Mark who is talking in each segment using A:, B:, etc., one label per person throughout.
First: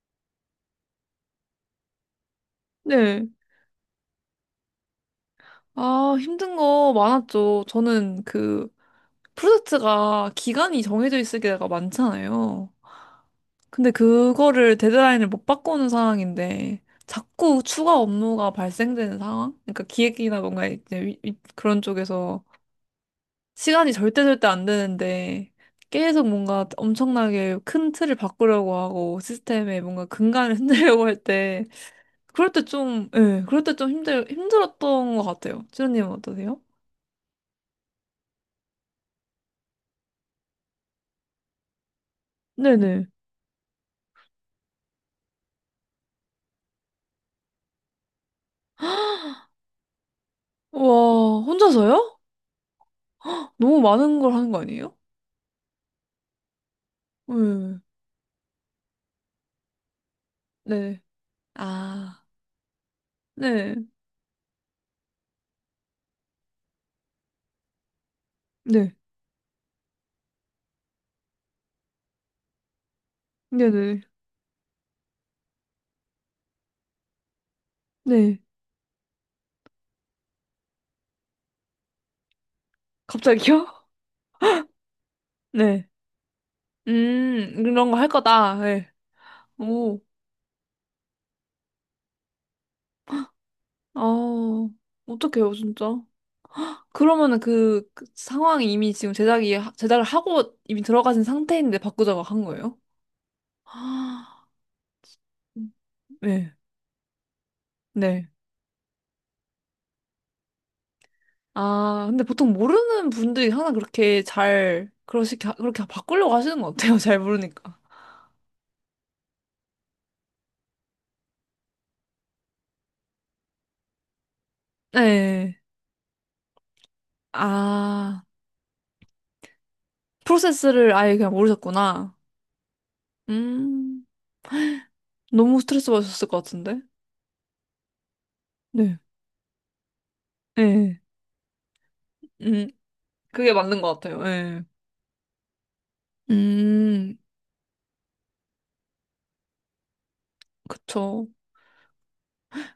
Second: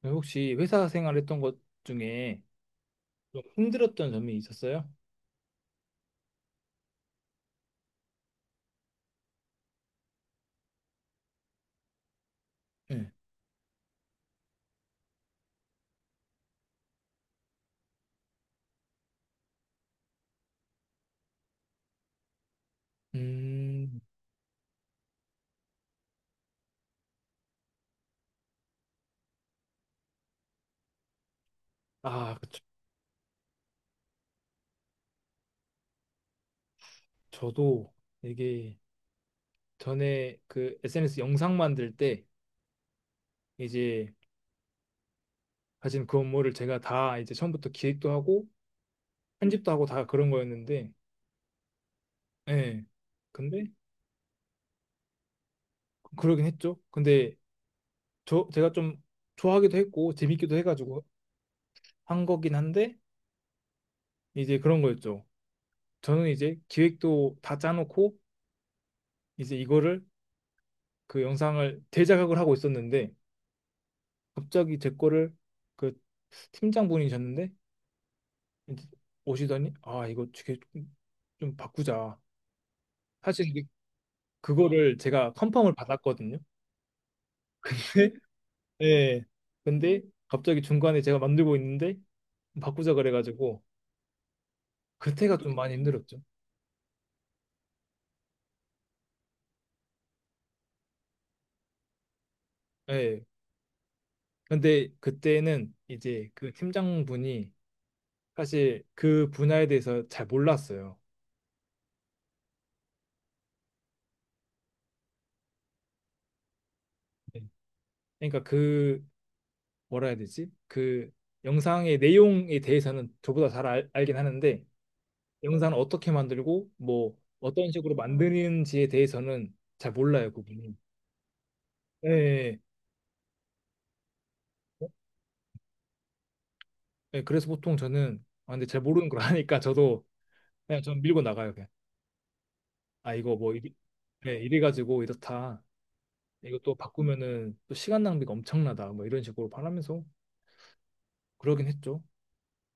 A: 네, 혹시 회사 생활했던 것 중에
B: 네.
A: 좀 힘들었던 점이 있었어요?
B: 아, 힘든 거 많았죠. 저는 그 프로젝트가 기간이 정해져 있을 때가 많잖아요.
A: 네.
B: 근데 그거를 데드라인을 못 바꾸는 상황인데 자꾸 추가 업무가 발생되는 상황? 그러니까 기획이나 뭔가 이제 그런 쪽에서 시간이
A: 음,
B: 절대 절대 안 되는데 계속 뭔가 엄청나게 큰 틀을 바꾸려고 하고 시스템에 뭔가 근간을 흔들려고 할 때
A: 아,
B: 그럴
A: 그쵸.
B: 때 좀, 예, 그럴 때 좀 힘들었던 것 같아요. 지연님은 어떠세요?
A: 저도 이게 전에 그 SNS 영상 만들 때
B: 네네.
A: 이제 가진 그 업무를 제가 다 이제 처음부터 기획도 하고 편집도 하고 다 그런 거였는데,
B: 와, 혼자서요?
A: 예. 근데
B: 너무 많은 걸 하는 거 아니에요?
A: 그러긴 했죠. 근데
B: 네.
A: 제가 좀 좋아하기도 했고 재밌기도
B: 네.
A: 해가지고
B: 아,
A: 한 거긴 한데
B: 네.
A: 이제 그런 거였죠. 저는 이제 기획도 다 짜놓고
B: 네.
A: 이제 이거를 그 영상을 대작업을 하고 있었는데
B: 네네.
A: 갑자기 제 거를 그 팀장분이셨는데
B: 네.
A: 이제 오시더니 아 이거 되게 좀좀 바꾸자. 사실 이게
B: 갑자기요?
A: 그거를 제가 컨펌을
B: 네.
A: 받았거든요.
B: 이런 거 할 거다. 네.
A: 예. 근데
B: 오,
A: 갑자기 중간에 제가 만들고 있는데 바꾸자 그래가지고
B: 아,
A: 그때가 좀
B: 어떡해요,
A: 많이
B: 진짜.
A: 힘들었죠.
B: 그러면은 그, 그 상황이 이미 지금 제작을 하고 이미 들어가신 상태인데 바꾸자고 한 거예요?
A: 예.
B: 아,
A: 근데 그때는 이제 그
B: 네.
A: 팀장분이
B: 네.
A: 사실 그 분야에 대해서 잘 몰랐어요.
B: 아, 근데 보통 모르는 분들이 항상 그렇게 잘, 그렇게 바꾸려고 하시는 것 같아요. 잘
A: 네.
B: 모르니까.
A: 그러니까 그 뭐라 해야 되지? 그 영상의 내용에 대해서는 저보다 잘 알긴 하는데
B: 네.
A: 영상을 어떻게 만들고 뭐 어떤 식으로
B: 아,
A: 만드는지에 대해서는 잘 몰라요, 그분이.
B: 프로세스를 아예 그냥
A: 예.
B: 모르셨구나.
A: 예.
B: 음,
A: 어?
B: 너무 스트레스 받으셨을 것 같은데?
A: 예, 예, 그래서 보통 저는 아 근데 잘
B: 네.
A: 모르는 걸 하니까 저도 그냥 전
B: 네.
A: 밀고 나가요, 그냥.
B: 음,
A: 아 이거
B: 그게
A: 뭐 이리,
B: 맞는 것 같아요.
A: 예, 이래
B: 네.
A: 가지고 이렇다. 이거 또
B: 음,
A: 바꾸면은 또 시간 낭비가 엄청나다. 뭐 이런 식으로 말하면서
B: 그쵸.
A: 그러긴 했죠.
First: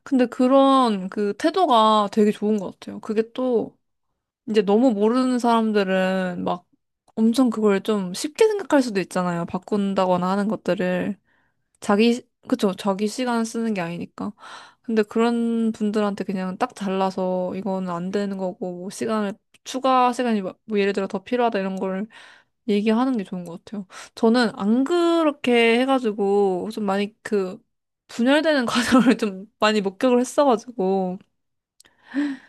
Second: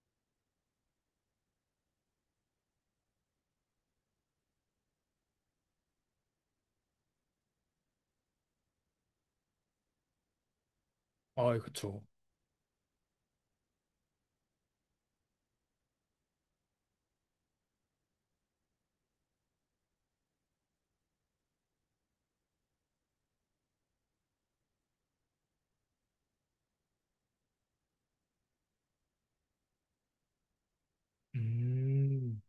B: 근데 그런 그 태도가 되게 좋은 것 같아요. 그게 또, 이제 너무 모르는 사람들은 막 엄청 그걸 좀 쉽게 생각할 수도 있잖아요. 바꾼다거나 하는 것들을.
A: 아, 그쵸.
B: 자기, 그쵸, 자기 시간 쓰는 게 아니니까. 근데 그런 분들한테 그냥 딱 잘라서 이거는 안 되는 거고, 뭐 시간을, 추가 시간이 뭐 뭐 예를 들어 더 필요하다 이런 걸 얘기하는 게 좋은 것 같아요. 저는 안 그렇게 해가지고 좀 많이 그 분열되는 과정을 좀 많이 목격을 했어가지고
A: 음.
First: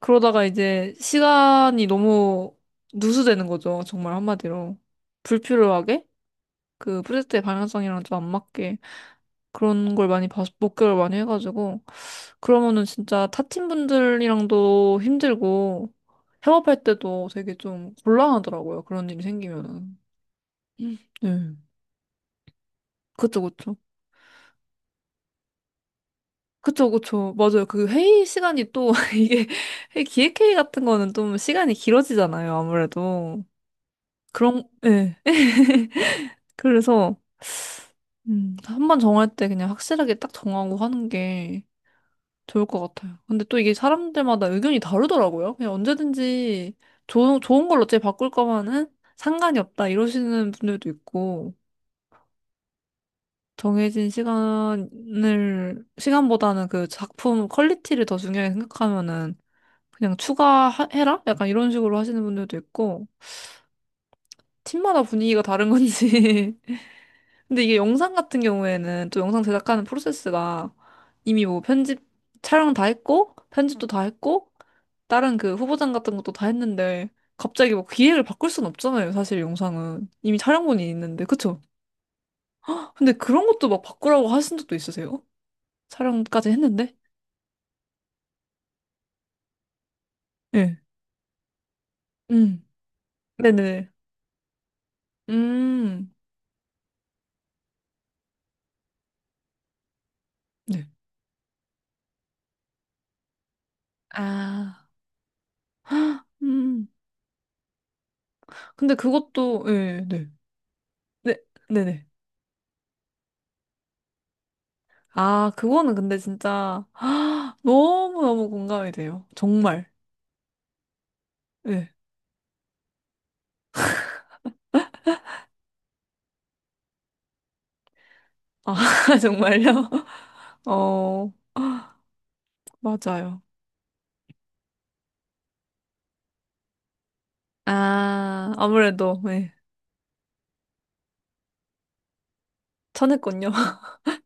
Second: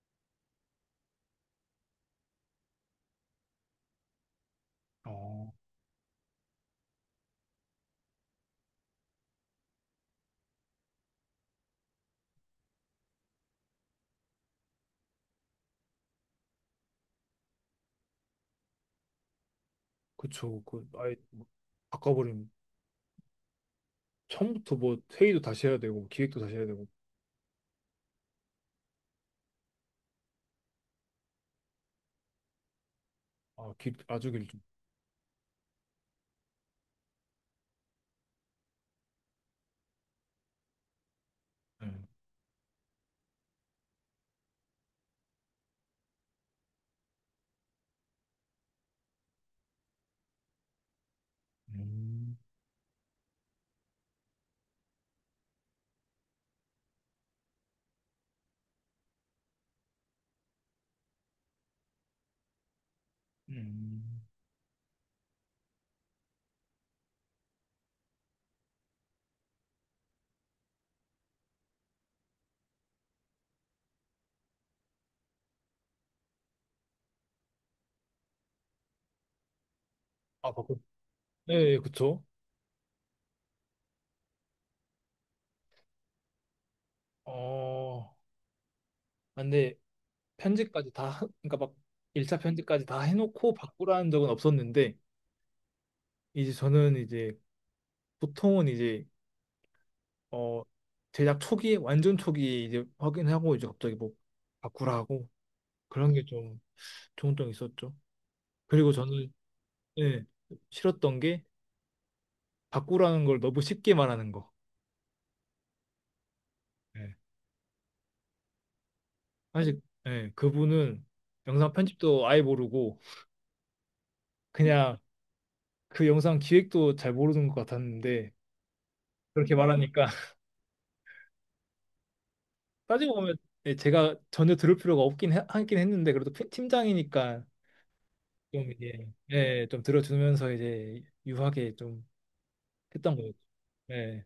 B: 그러다가 이제 시간이 너무 누수되는 거죠. 정말 한마디로.
A: 어,
B: 불필요하게? 그 프로젝트의 방향성이랑 좀 안 맞게. 그런 걸 많이 봐서 목격을 많이 해가지고 그러면은 진짜 타팀 분들이랑도 힘들고 협업할 때도 되게 좀 곤란하더라고요. 그런 일이 생기면은.
A: 그쵸. 그
B: 음.
A: 아예
B: 네.
A: 뭐 바꿔버리면
B: 그쵸, 그쵸.
A: 처음부터 뭐 회의도 다시 해야 되고 기획도 다시 해야 되고
B: 그쵸, 그쵸. 맞아요. 그 회의 시간이 또 이게 회의 기획회의 같은 거는 좀 시간이 길어지잖아요. 아무래도.
A: 아, 아주 길죠.
B: 그런, 예. 그래서 한 번 정할 때 그냥 확실하게 딱 정하고 하는 게
A: 네.
B: 좋을 것 같아요. 근데 또 이게 사람들마다 의견이 다르더라고요. 그냥 언제든지 좋은 걸로 어차피 바꿀 거면은 상관이 없다 이러시는 분들도 있고,
A: 음,
B: 정해진 시간보다는 그 작품 퀄리티를 더 중요하게 생각하면은 그냥 추가해라? 약간 이런 식으로 하시는 분들도 있고,
A: 음.
B: 팀마다 분위기가 다른 건지. 근데 이게 영상 같은 경우에는 또 영상 제작하는 프로세스가 이미 뭐 편집, 촬영 다 했고, 편집도 다 했고, 다른 그 후보장 같은 것도 다 했는데 갑자기 뭐 기획을 바꿀 순 없잖아요. 사실 영상은 이미
A: 아, 바꿔.
B: 촬영본이 있는데
A: 네,
B: 그쵸?
A: 예, 그쵸.
B: 근데 그런 것도 막 바꾸라고 하신 적도 있으세요? 촬영까지 했는데?
A: 어, 아, 근데
B: 네.
A: 편집까지 다, 그러니까 막 1차
B: 음.
A: 편집까지 다 해놓고
B: 네네.
A: 바꾸라는 적은 없었는데,
B: 음.
A: 이제 저는 이제 보통은 이제, 어,
B: 네.
A: 제작 초기에, 완전 초기에 이제 확인하고 이제 갑자기 뭐
B: 아.
A: 바꾸라고 그런 게 좀
B: 음.
A: 종종 있었죠. 그리고
B: 근데
A: 저는,
B: 그것도 예,
A: 예,
B: 네.
A: 싫었던
B: 네.
A: 게
B: 네네.
A: 바꾸라는 걸 너무 쉽게 말하는 거.
B: 아, 그거는 근데 진짜 너무너무 공감이 돼요.
A: 사실
B: 정말.
A: 예, 그분은 영상
B: 예.
A: 편집도 아예 모르고 그냥 그 영상 기획도 잘 모르는 것 같았는데
B: 아,
A: 그렇게
B: 정말요?
A: 말하니까
B: 어.
A: 따지고 보면
B: 맞아요.
A: 예, 제가 전혀 들을 필요가 없긴 하긴 했는데 그래도 팀장이니까
B: 아,
A: 좀 이제
B: 아무래도, 예.
A: 예, 좀 들어주면서 이제 유하게 좀 했던 거예요.
B: 쳐냈군요.
A: 예.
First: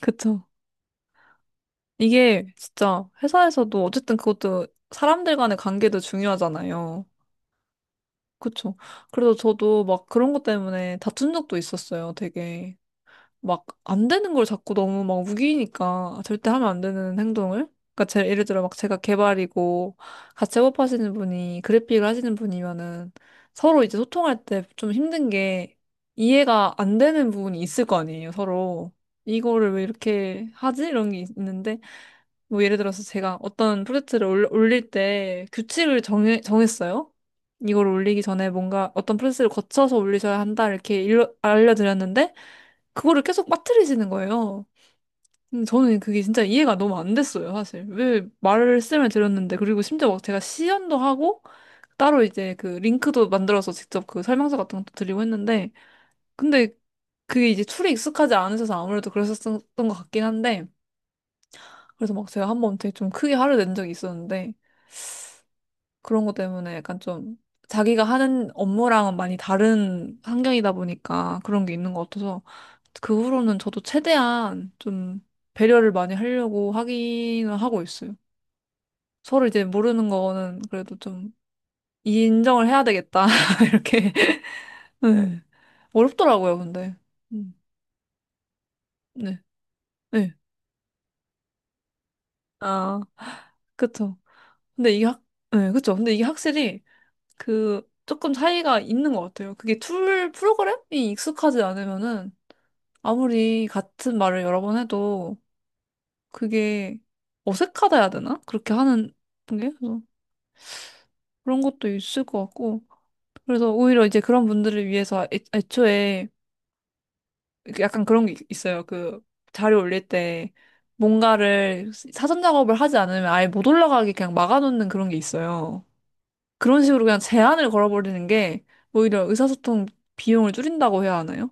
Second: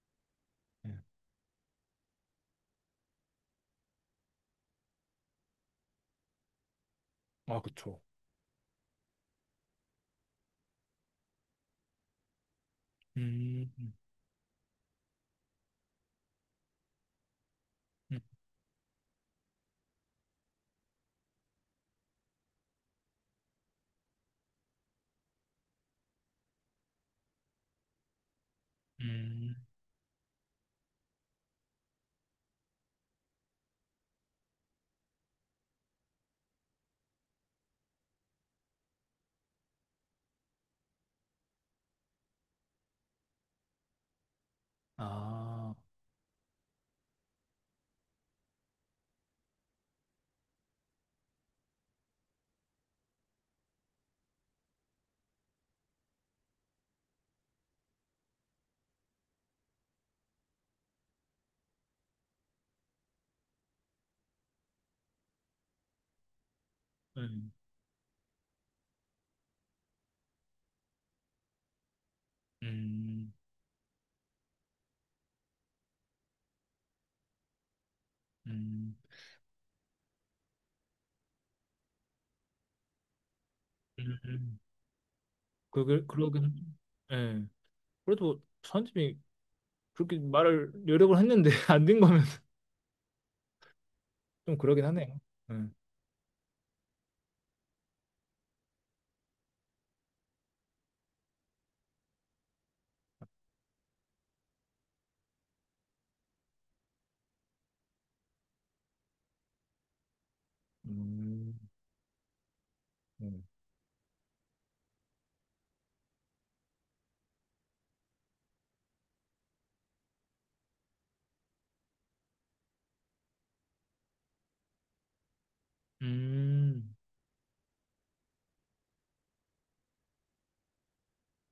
B: 그쵸.
A: 예.
B: 이게 진짜 회사에서도 어쨌든 그것도 사람들 간의 관계도 중요하잖아요.
A: 아, 그쵸.
B: 그쵸. 그래서 저도 막 그런 것 때문에 다툰 적도 있었어요, 되게. 막
A: 음,
B: 안 되는 걸 자꾸 너무 막 우기니까 절대 하면 안 되는 행동을 그러니까
A: 음,
B: 제, 예를 들어 막 제가 개발이고 같이 협업하시는 분이 그래픽을 하시는 분이면은 서로 이제 소통할 때 좀 힘든 게 이해가 안 되는 부분이 있을 거 아니에요 서로
A: 음,
B: 이거를 왜 이렇게 하지? 이런 게 는데 뭐 예를 들어서 제가 어떤 프로젝트를 올릴 때 규칙을 정했어요 이걸 올리기 전에 뭔가 어떤 프로세스를 거쳐서 올리셔야 한다 이렇게 알려드렸는데 그거를 계속 빠뜨리시는 거예요. 근데
A: 아,
B: 저는 그게 진짜 이해가 너무 안 됐어요, 사실. 왜 말씀을 드렸는데, 그리고 심지어 막 제가 시연도 하고, 따로 이제 그 링크도 만들어서 직접 그 설명서 같은 것도 드리고 했는데, 근데 그게 이제 툴이 익숙하지 않으셔서 아무래도 그러셨던 것 같긴 한데, 그래서 막 제가 한 번 되게 좀 크게 화를 낸 적이 있었는데, 그런 것 때문에 약간 좀
A: 음,
B: 자기가 하는 업무랑은 많이 다른 환경이다 보니까 그런 게 있는 것 같아서 그
A: 음,
B: 후로는 저도 최대한 좀 배려를 많이 하려고 하기는 하고 있어요.
A: 음,
B: 서로 이제 모르는 거는 그래도 좀 인정을 해야 되겠다. 이렇게.
A: 음.
B: 네.
A: 그걸 그러긴,
B: 어렵더라고요, 근데.
A: 예.
B: 음,
A: 그래도 선집이
B: 네.
A: 그렇게
B: 네.
A: 말을 여러 번 했는데 안 된 거면
B: 아, 그쵸.
A: 좀 그러긴
B: 근데 이게
A: 하네요.
B: 확, 네,
A: 음,
B: 그쵸. 근데 이게 확실히 그 조금 차이가 있는 것 같아요. 그게 툴 프로그램이 익숙하지 않으면은 아무리 같은 말을 여러 번 해도 그게 어색하다 해야 되나? 그렇게 하는 게? 그래서
A: 음,
B: 그런 것도 있을 것 같고.
A: 음,
B: 그래서 오히려 이제 그런 분들을 위해서 애초에 약간 그런 게 있어요. 그 자료 올릴 때 뭔가를 사전 작업을 하지 않으면 아예 못 올라가게 그냥 막아놓는 그런 게 있어요. 그런
A: 음,
B: 식으로 그냥 제한을 걸어버리는 게 오히려 의사소통 비용을 줄인다고 해야 하나요?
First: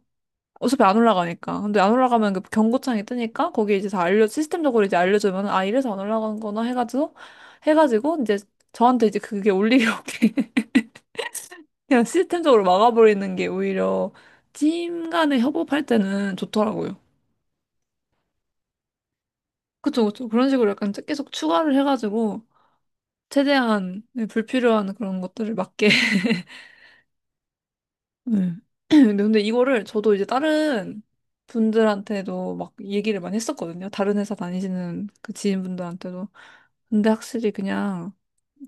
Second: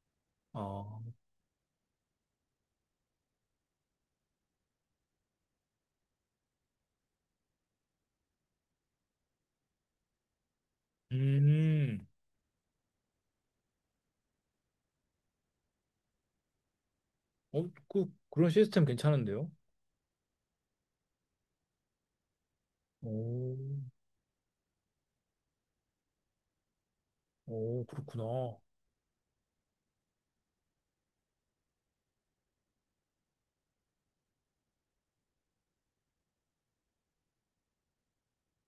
B: 어차피 안
A: 아,
B: 올라가니까. 근데 안 올라가면 그 경고창이 뜨니까 거기 이제 다 알려, 시스템적으로 이제 알려주면, 아, 이래서 안 올라간 거나 해가지고, 이제 저한테 이제 그게 올리려게 그냥
A: 음,
B: 시스템적으로 막아버리는 게 오히려 팀 간에 협업할 때는 좋더라고요.
A: 어, 그런 시스템 괜찮은데요?
B: 그쵸, 그쵸. 그런 식으로 약간 계속 추가를 해가지고,
A: 오,
B: 최대한 불필요한 그런 것들을 막게
A: 오,
B: 네.
A: 그렇구나.
B: 근데 이거를 저도 이제 다른 분들한테도 막 얘기를 많이 했었거든요. 다른 회사 다니시는 그 지인분들한테도. 근데 확실히 그냥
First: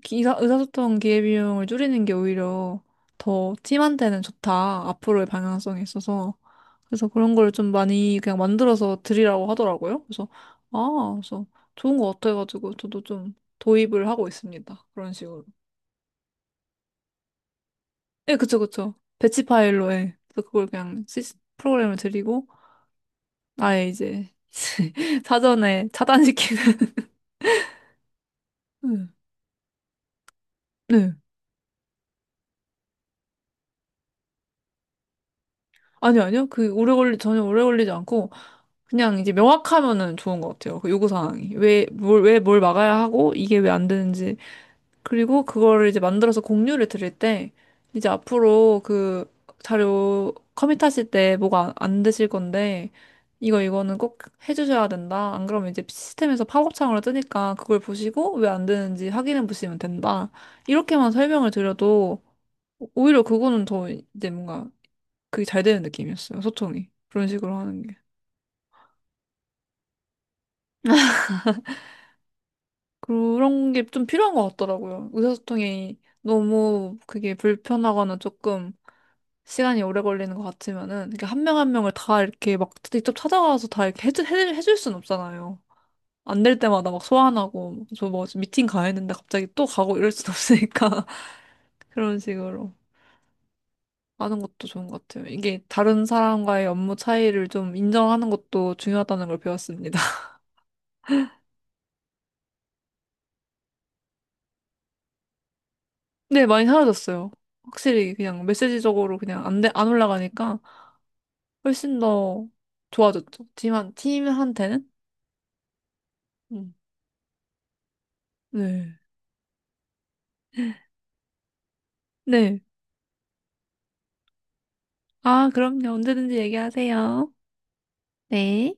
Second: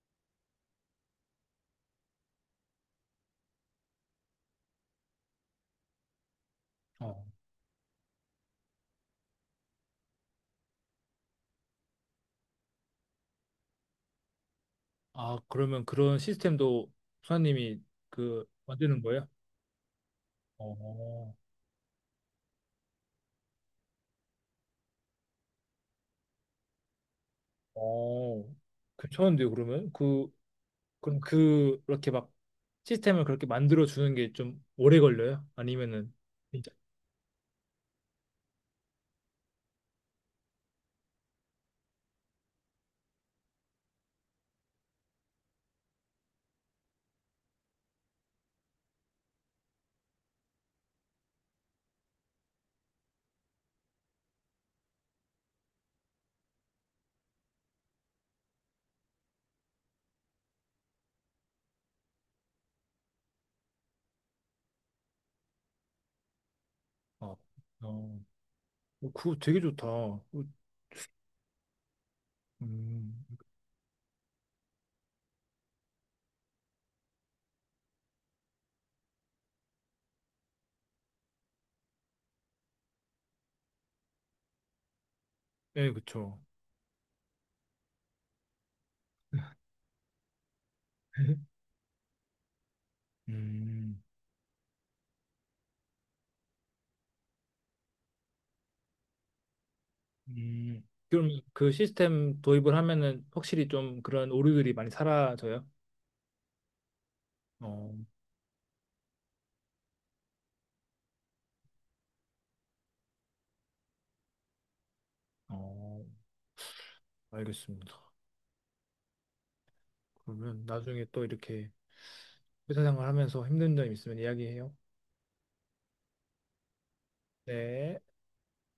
B: 의사소통 기회비용을 줄이는 게 오히려 더 팀한테는 좋다. 앞으로의 방향성에 있어서. 그래서
A: 어,
B: 그런 걸 좀 많이 그냥 만들어서 드리라고 하더라고요. 그래서, 아, 그래서 좋은 것 같아가지고 저도 좀 도입을 하고 있습니다. 그런
A: 아,
B: 식으로.
A: 그러면 그런 시스템도 수사님이
B: 예,
A: 그
B: 그쵸, 그쵸.
A: 만드는 거예요?
B: 배치 파일로, 예. 그래서 그걸 그냥
A: 어,
B: 프로그램을 드리고, 아예 이제 사전에 차단시키는.
A: 어,
B: 음,
A: 괜찮은데요, 그러면? 그,
B: 네.
A: 그럼 그렇게 막 시스템을 그렇게 만들어 주는 게 좀 오래 걸려요? 아니면은,
B: 아니, 아니요.
A: 진짜?
B: 그, 전혀 오래 걸리지 않고, 그냥 이제 명확하면은 좋은 것 같아요. 그 요구사항이. 왜, 뭘, 왜 뭘 막아야 하고, 이게 왜 안 되는지 그리고 그거를 이제 만들어서 공유를 드릴 때 이제 앞으로 그 자료 커밋하실 때 뭐가 안 되실 건데 이거는 꼭 해주셔야 된다. 안 그러면 이제 시스템에서 팝업창으로 뜨니까 그걸 보시고 왜 안 되는지 확인해 보시면 된다. 이렇게만 설명을 드려도 오히려 그거는 더 이제 뭔가 그게 잘 되는 느낌이었어요. 소통이. 그런
A: 어,
B: 식으로 하는 게.
A: 어. 어, 그거 되게 좋다. 어, 음,
B: 그런 게 좀 필요한 것 같더라고요. 의사소통이 너무 그게 불편하거나 조금 시간이 오래 걸리는 것 같으면은 이렇게 한 명 한 명을 다 이렇게 막 직접 찾아가서 다 이렇게 해줄 순 없잖아요.
A: 네, 그쵸.
B: 안 될 때마다 막 소환하고 저 뭐 미팅 가야 했는데 갑자기 또 가고 이럴 순 없으니까 그런 식으로
A: 음,
B: 하는 것도 좋은 것 같아요. 이게 다른 사람과의 업무 차이를 좀 인정하는 것도 중요하다는 걸 배웠습니다.
A: 그럼 그 시스템 도입을 하면은 확실히 좀 그런 오류들이 많이 사라져요?
B: 네, 많이 사라졌어요.
A: 어,
B: 확실히 그냥 메시지적으로 그냥 안 올라가니까 훨씬 더 좋아졌죠. 팀한테는?
A: 어,
B: 음.
A: 알겠습니다.
B: 네.
A: 그러면 나중에 또 이렇게
B: 네.
A: 회사 생활하면서 힘든 점 있으면 이야기해요.
B: 아, 그럼요. 언제든지 얘기하세요.
A: 네.
B: 네.